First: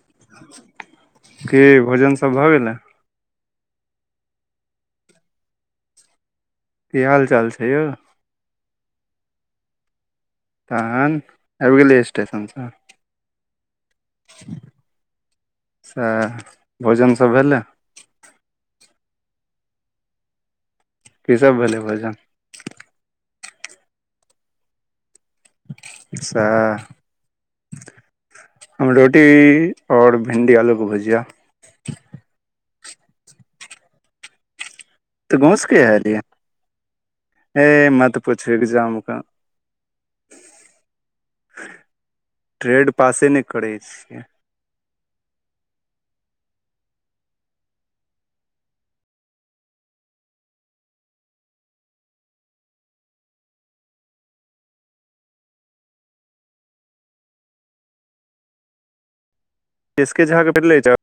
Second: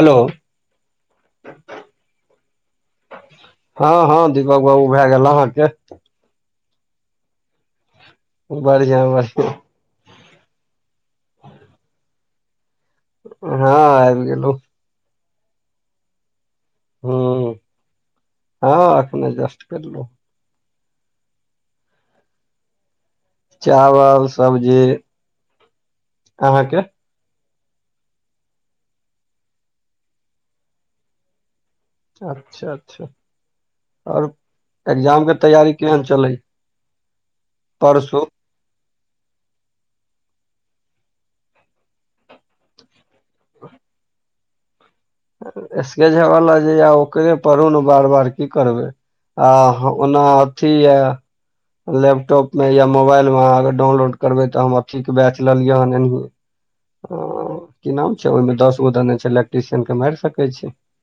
Hello कि भोजन सब भऽ गेलै हँ हँ दीपक बाबू भए गेल अहाँके की हाल चाल छै यौ बढ़ियां बढ़ियां तहन आबि गेलियै स्टेशन सँ हँ आबि गेलौं सैह भोजन सब हूँ भेलै हँ एखने जस्ट करलो की सब भेलै भोजन चावल सब्जी अहाँके सैह हम रोटी और भिन्डी आलू के भुजिया अच्छा अच्छा आओर एग्जाम के तऽ गाँव से तैयारी कहिया केहन एलियै चलै परसू छै एग्जाम एखन ट्रेड पासे नहि करै छियै एसके झा वाला जे यै ओकरे पढू ने बार बार की करबै आ ओना अथी यै लैपटॉप में या मोबाइल मे अहाँ अगर डाउनलोड करबै तऽ हम अथी के बैच लेलियै हन एनहि की नाम छै ओहिमे दस गो देने छै एलैक्ट्री एसके झा के भेलै [unintelligible]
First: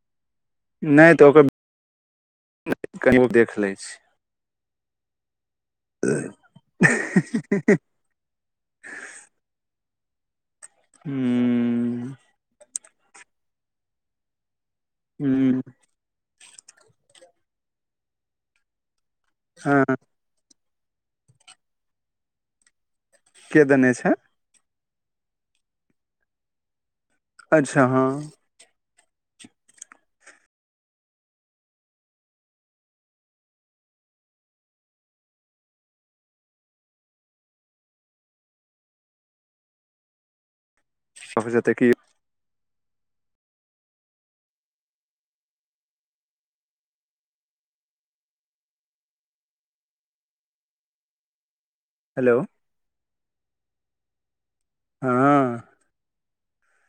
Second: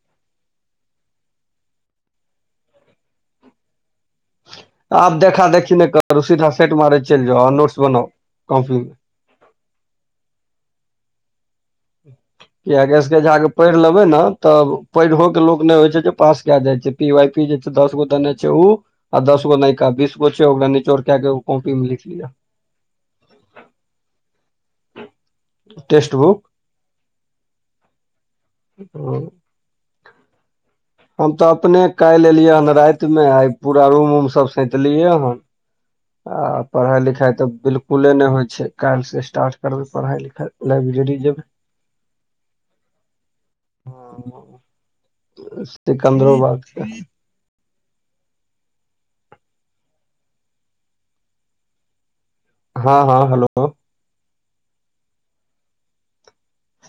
नहि तऽ ओकर कहियौ देख लै छै आब देखा देखी नहि करो सीधा सेट मारै चलि जा नोट्स बनाउ कॉपी मे हू कियैकि एसके झा के पढ़ि लेबै ने तऽ पढ़ो के हूँ लोक नहि होइ छै जे पास कए जाइ छै पी वाई कियु जे छै दस गो देने छै ओ आ दस गो नई का हँ बीस दू गो छै ओकरा नीचोर के कॉपी मे लिख लिया के देने छै टेक्स्ट बुक अच्छा हँ ह हम तऽ अपने काल्हि एलियै हन राति मे आइ पूरा रूम उम सब सैतलियै हन आ पढ़ाई लिखाई तऽ बिलकुले नहि होइ छै काल्हि से स्टारट करबे पढ़ाई लिखाई लाइब्रेरी जेबै जते कि [inaudible] सिकन्दरोबाद छै हेलो हँ हँ हेलो हँ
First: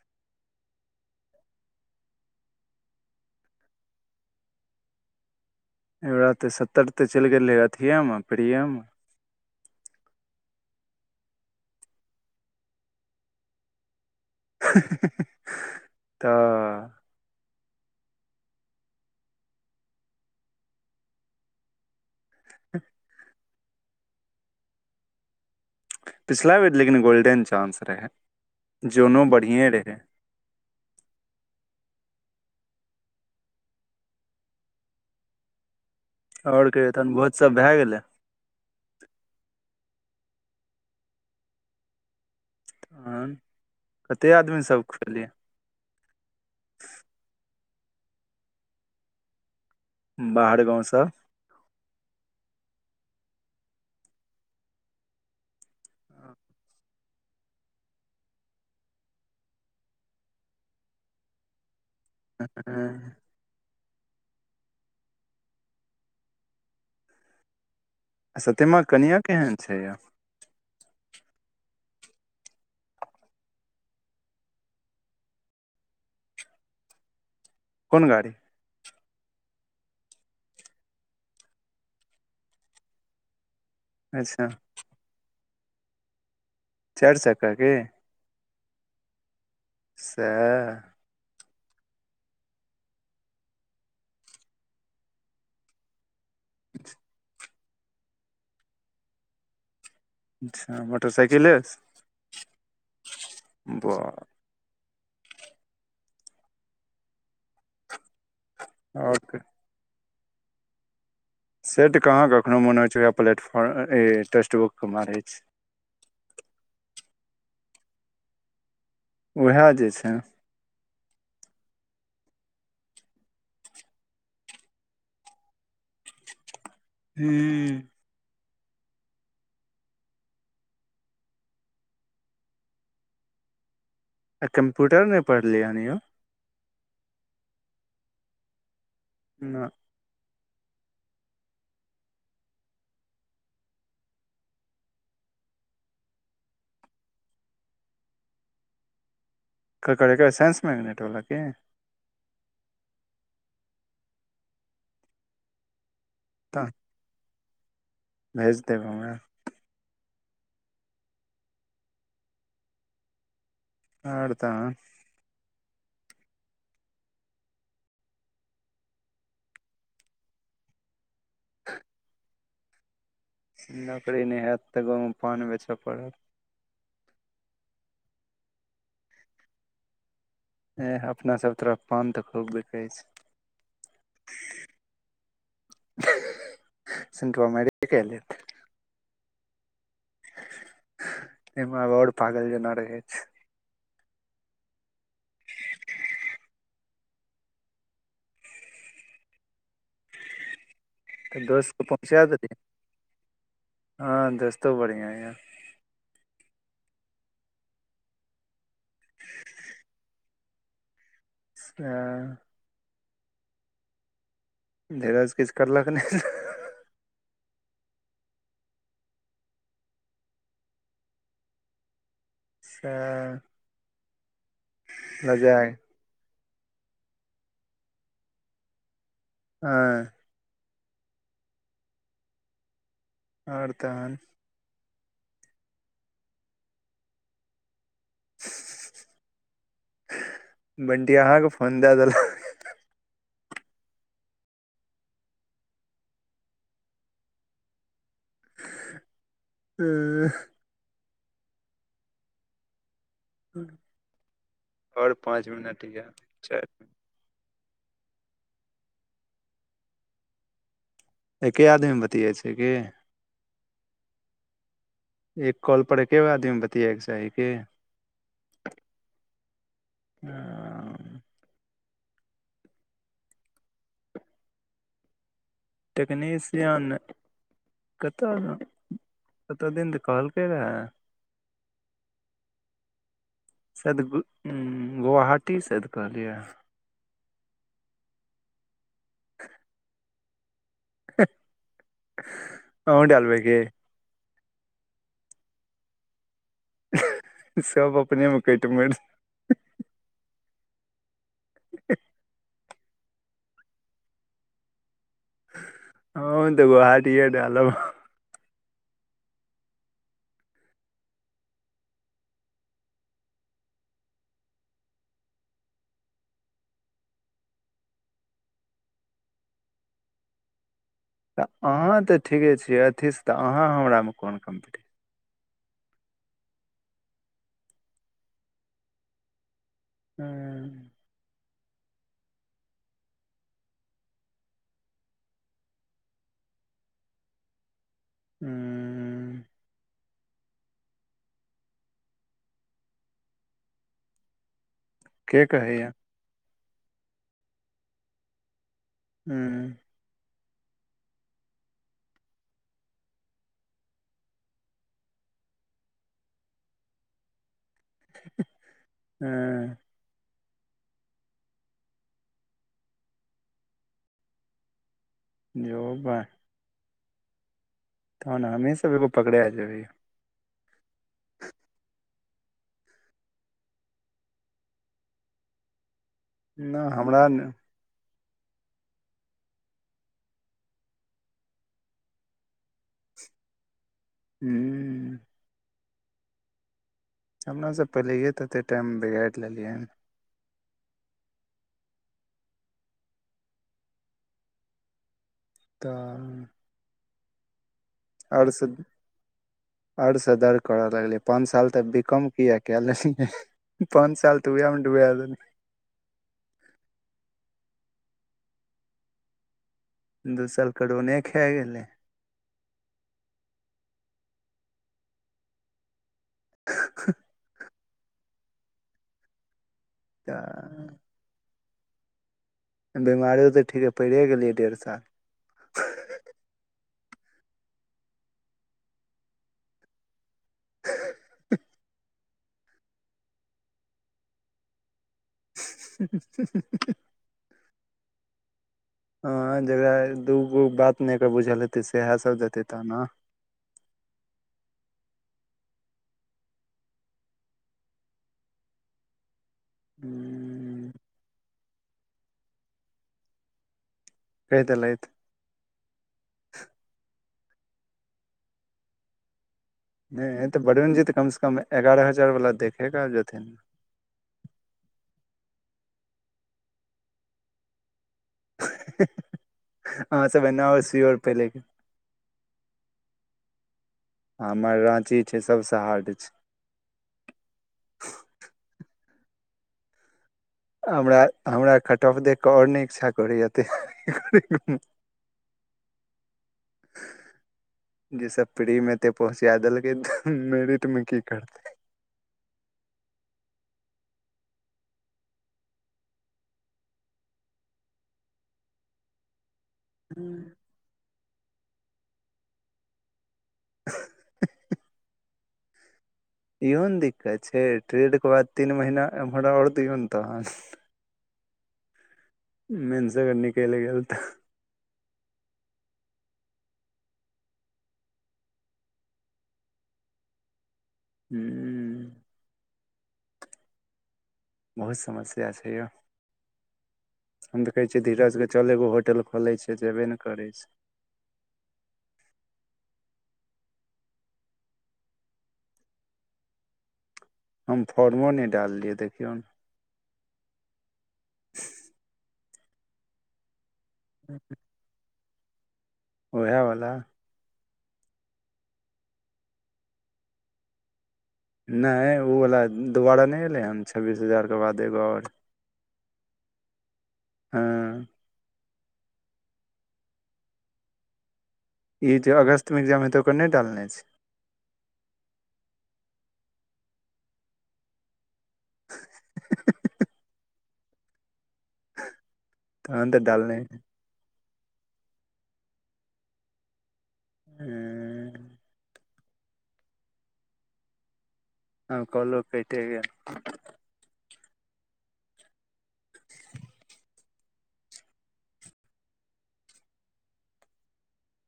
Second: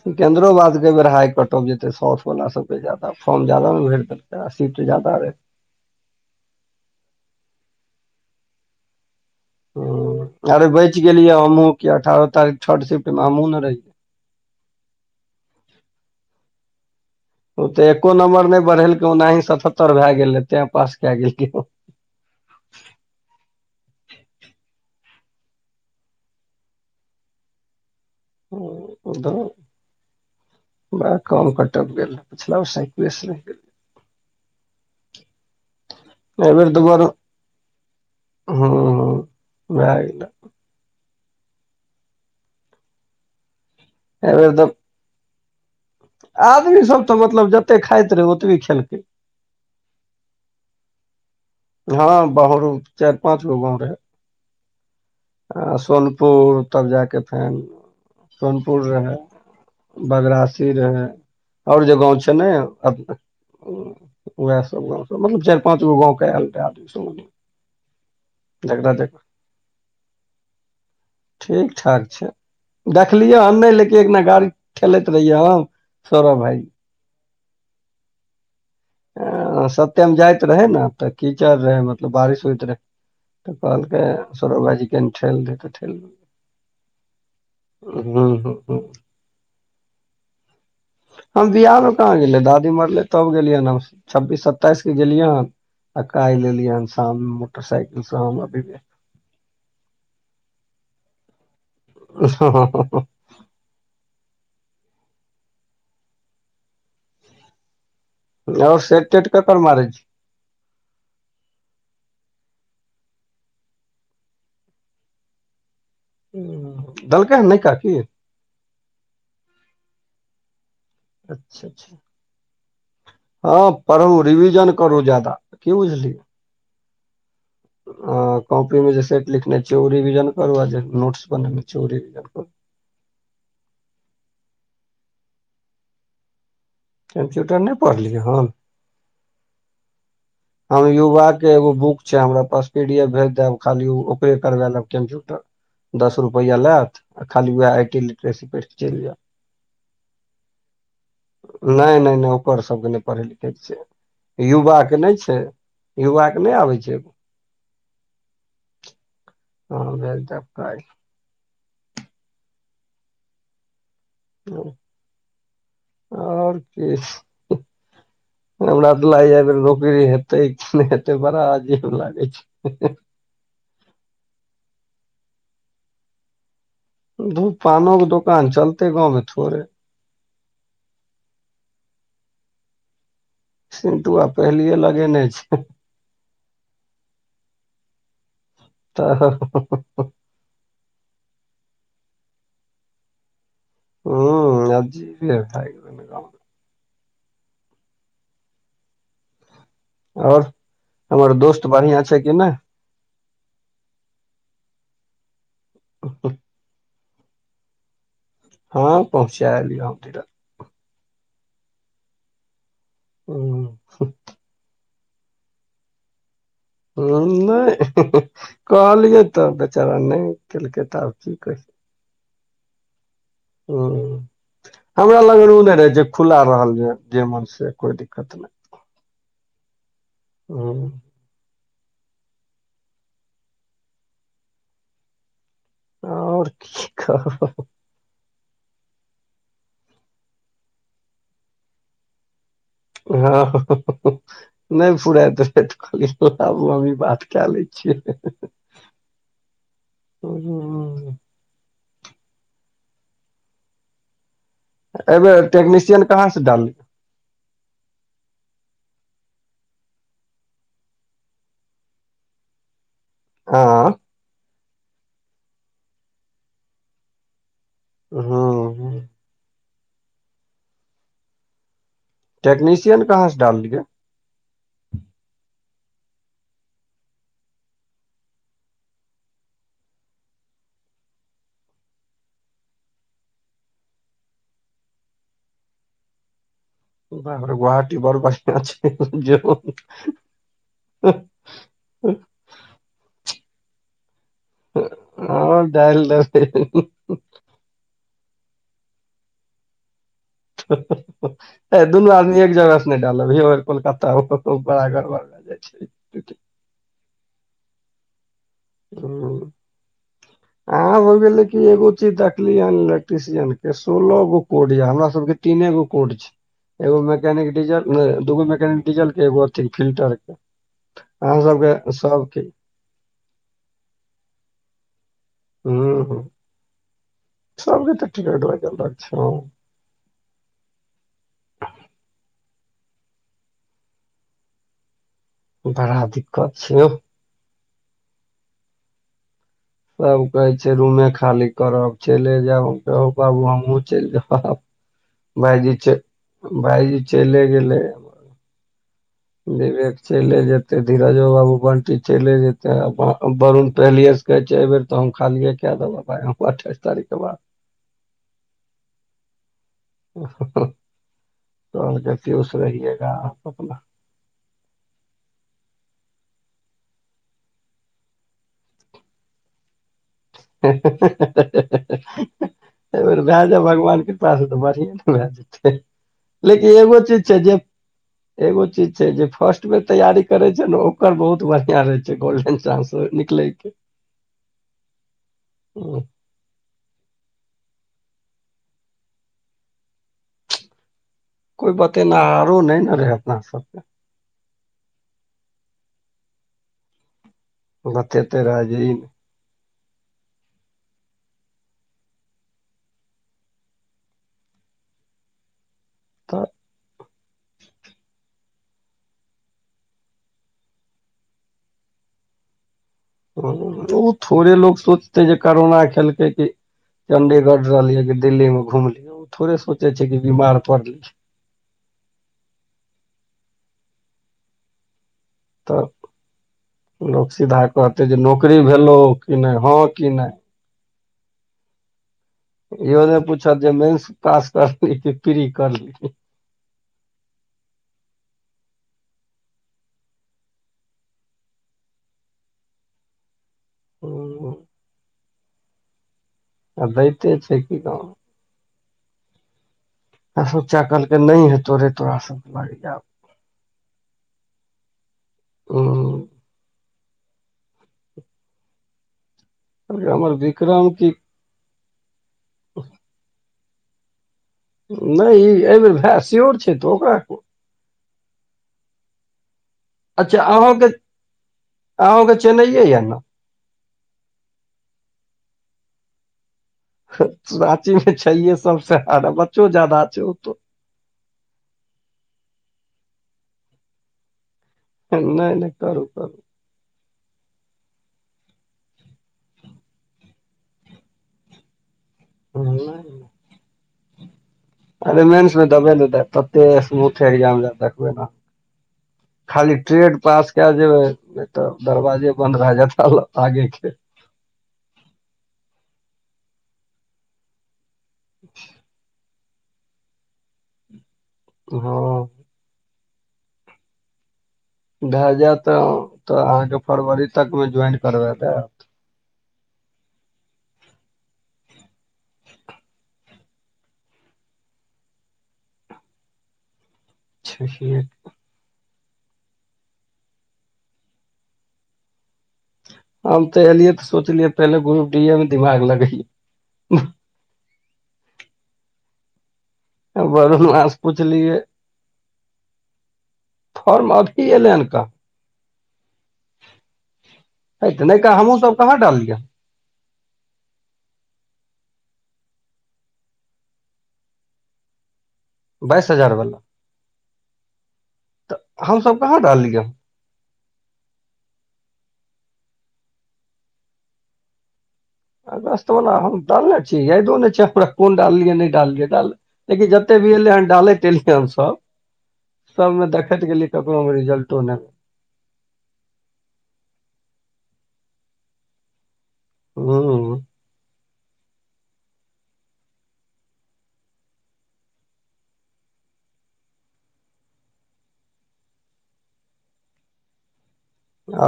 सिकेन्द्रोबादके एहि बेर हाइ कटफ जेतै साथ वाला सबके ज्यादा फॉर्म ज्यादा ने भेट देेलै सीट जादा रहै एहि बेर तऽ सत्तर ते चलि गेल रहे अथिे मे प्रिय मे ह अरे बचि गेलियै हमहुँ क अठारह तारीख छठ शिफ्ट मे हमहुँ ने रहहियै तऽ ओ तऽ एको नम्बर नहि बढ़ेलकै ओनाही सतहत्तर भए गेलै तें पास कऽ गेलियै [unintelligible] पिछला बेेर लेकिन गोल्डेन चानस रहै ओ ओ जोनो तऽ बढ़िए रहै बड़ा कम कटफ गेल रहै पिछला सालसे रहि गेल [inaudible] आओर कहियो तहन भोज सब भए गेलै हूँ भए गेलै आन कते एहि बेर तऽ आदमीसभ खुयैलियै आदमी सब तऽ मतलब जतेक खाइत रहै ओतबी खेलकै बाहर गाँवसँ हँ बहरो चारि पाँच गो गाँव रहे आ सोनपुर तब जाके सोनपुर रहै बदरासी रहै आओर जे गाँव छै तऽ नहि अप उएह सब गाँव के सब मतलब चारि पाँच गो गाँंवके आयल रहे आदमी सब आ सत्यमा के जकरा जकरा कनियाँ केहन छै यौ ठीक ठाक छै देखलियै हम नहि लेेकिन एक दिना गाड़ी ठेलैत रहियै हम सौरभ भाई कोन गाड़ी सत्यम जाइत रहै नऽ तऽ कीचड़ रहै मतलब बारिश होइत रहै तऽ कहलकै अच्छा सौरव भाईजी कनि ठेल दहि तऽ ठेल देलियै चारि चक्का की हूँ हूँ हूँ सैहे हम बियाहमे कहाँ गेलियै दादी मरलै तब गेलियै हन हम छब्बीस सत्ताइस के गेलियै हन आ काल्हि एलियै हन शाम मे मोटरसाइकिल से हम आ विवेक अच्छा मोटरसाइकिले सँ हँ बा आओर सेट तेट ककर मारै छी सेट कहाँ कखनो मोन होइ छै वएह प्लेटफॉर्म ए टेक्स्टबुक पर मारै छियै हँ देलकैन नै काकी उएह जे छै अच्छा अच्छा हँ पढ़ू रिविजन करू ज्यादा की बुझलियै हूँ ओ कॉपी मे जे सेट लिखने छियै ओ रिविजन करू आ जे नोट्स बनेने छियै ओ रिविजन करू आ कम्प्यूटर नहि पढ़लियै हन यौ कम्प्यूटर नहि पढ़लियै हन ना हम युवा के एगो बुक छै हमरा पास पी डी एफ भेज देब खाली ओकरे करबा लेब कम्प्यूटर दस रुपैआ लेत आ खाली वएह आई टी लिटरेसी पढ़िकऽ चलि जेब ककर एकर साइन्स मैगनेट वला की नहि नहि नहि ओकर सब के नहि पढ़ै लिखै के छै युवा के नहि छै युवा के नहि तऽ आबै छै भेज देब हमरा हँ भेज देब काल्हि आओर तऽ आओर किछ हमरा तऽ लागैए जे नौकरी हेत तै कि नै हेतै बड़ा अजीब लागै छै नौकरी नहि हैत तऽ गाँव मे पान बेचय पड़त धू पानो के दोकान चलतै गाँव मे थोड़े एह अपना सब तरफ पान तऽ खूब बिकै छै सिन्टुआ पहिलिये लगेने छै सिन्टुआ माइरे के लेत तऽ हां हां हु हु तहिमे आब आओर पागल जेना रहै छै हूँ आजीब यै भाय [inaudible] आओर हमर तऽ दोस्त के बढ़ियां छै पहुँचे कि नहि देलीयै हँ दोस्तो बढ़ियां ये ऊं हूंह हँ पहुँचे एलियै हन डेरा अच्छा ओ सिट्ट धिरज किछु करलक नहि उं नहि कहलियै तऽ बेचारा नहि केलकै तऽ आब की कहि सकै सेह हूँ हमरा लगन ओ नहि रहै जे खुल्ला रहल जे मोन से कोई दिक्कत नहि हँ हुँ आओर तहन आओर की कहबै बंटिया अहाँ के फोन दऽ देलक हँ नहि फुराइत रहै तऽ कहलियै लाबू हमहि बात कै लैत छियै हँ हूंम् हँ एबे टेक्निशियन यऽ कहाँ से चलू डालली एके आदमी बतियाइ छै की आंय ई कॉल पर एके गो आदमी बतियाए के चाही की हुँ ओ टेक्नीशियन कहाँ से डाललियै टेक्नीशियन कतऽ कतऽ दिन तऽ कहलकै रहै शायद गुआहाटी शायद कहलियै अहाँ बाप रौ गुआहाटी बड़ बढ़ियां छै जेहो अहूँ डालबै की हँ डाइल दैबै सब अपनेमे कटि मरि हेय दुनू आदमी एक जगह से नहि डालब यौ कोलकाता आओर कतौ बड़ा गड़बड़ भे जायछी हमहुँ तऽ गुआहाटीेए डालब हँ अहाँ सब के लेकिन एगो चीज देखलिय हन इलेक्ट्रिशियन के सोलह गो कोड ऐ हमरा सब के तीने गो कोड छै एगो मैकेनिक डीजल नै दूगो मैकेनिक डीजल के एगो अथि फिल्टर के अहाँ तऽ सबके अहाँ तऽ सबके ठीके छियै अथी से तऽ अहाँ हमरा मे कोन कम्पटीसन हूँ हूँ सबके तऽ ठीक लागै छै हूँ बड़ा दिक्कत छै यो हूँ सब कहै छै रूमे खाली करब चैले जाएब हम कहलियै हौ बाबू हमहुँ चलि जाएब के भाइजी कहैया चलि भाइजी चलिये गेलै हूँ विवेक चैले जेतै धीरजो बाबू बंटी चैले जेतै वरुन पहिलिये से कहै छै एहि बेेर तऽ हम खालिए कए देबै भाइ हम अट्ठाइस तारीख के बाद हें कहलकै पियूस रहिएगा आप अपना जो बहि तहन हमे सब एगो पकड़ा जेबै हँ हँ हह हँ आइर बे भे ज़ोऊ भगवान कृपा से तऽ बढ़िए ने छै लेकिन नहि एगो चीज हमरा छै नहि जे एगो चीज छै जे फर्स्ट बेर तैयारी करे छै ने ओकर बहुत बढ़िया रहे छै गोल्डेन चान्स निकले के हुँ हुँ हमरा से पहिलेे तऽते टाइम बिगाड़ि लेलियै हन कोइ बतेनआरो नहि ने रहे अपना सब के तऽ बतेते आओर रहे सब जे ई नहि। आओर से दर्द करऽ लगलै पाँच साल तऽ बीकॉम किया क लेलियै पाँच साल तू उहै में ड्डबा देल्ही तऽ दू साल कोरोने खा गेलै ओ थोड़े लोग सोचते जे करोना खेलकै क चंडीगढ़ रहलियै दिल्ली मे घुमली ओ थोड़े सोचे छै की बीमार तऽ पड़लिए बेमारो तऽ ठीकइ पड़ि गेलियै डेढ़ साल तऽ लोक सीधा कहतै जे नौकरी भेलो कि नहि हँ कि नहि हँ हँ हह इहो नहि पूछत जे मेन्स पास करली कि पिरी कर ली हँ हँ हहह हँ जकरा दूगो बात नहिर बुझल हेतै सएह सभ देतै ताना ओ [inaudible] आ दैते छै कि गाँउ में हू [inaudible] सचा कल के नहि हेतो रे तोरा सब कहि देलथि हुँ हमर नहि तऽ विक्रम बरुन जी की तऽ कम से कम एगारह हजार वाला देखे कऽ आईएब जेथिन नहि ई एहि बेर भाय सियोर छै तऽ ओकरा हँ हँ हुँ हह अच्छा अहुँ के अहुँ के चेन्नइए यऽ ने हमर राँची छै सभ से हार्ड छै राँची मे छैहिऐ सबसे हर्ड आ बच्चो जदाअ छै ओतो हमरा हमरा खअफ देख कऽ आओर नहि इच्छा करैएअ तैयारी करैऐ ह हह न य ने करु करु जैस प्री मे ते पहुँचा देलकै त मेरिट में की करते हुँ अरे मेन्स मे देबे ने तते स्मूथ एग्यजाम देखबै ने खाली ट्रेड पास क जेबै तऽ दरवाजे बंन्द रह जेता आगे के इहो ने दिक्कत छै ट्रेड के बाद तीन महीना एम्मार ओर दो ने तहन हँ मेंस अगर निकलि गेल तऽ भए जायत तऽ अहाँके फरवरी तकमे ज्वइन करबा देअत हुँ बहुत समस्या छै यो हम कहै छियै देब धीरज कें चल एगो होटल खोलै छै जेबे ने करै छै हम तऽ एलियै तऽ सोचलियै पहिले ग्रुप डी मे दिमाग लगै हम फॉर्मो नहि डाललियै देखियौ न वरुणमा सँ पुछलियै फर्म अभी एलै हन काहां ओएहावला ह तऽ नैएकऽ हमहूँसभ सब कहाँ डाललियै नहि ओवला दोबारा नहि अयलै हन छब्बीस हजारके बाद एगो आओर बाइस हजार बला हँ हमसभ कहाँ डाललियै ई जे अगस्त में एग्जाम हेते ओकर नहि डालने छै अगस्त बला हम डालने छीै यादों नाई छ हमरा कोन डाललियै नहि डाललिय डाल जते भी एलै हन डालैत एलियै हनसभ तहन सबमे तऽ देखैत डालने गेली ककरो मे रिजल्टो नहि ऐं हुँ आब कॉलो कैटे गेल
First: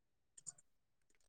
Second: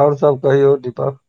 आओर सब कहियौ दीपक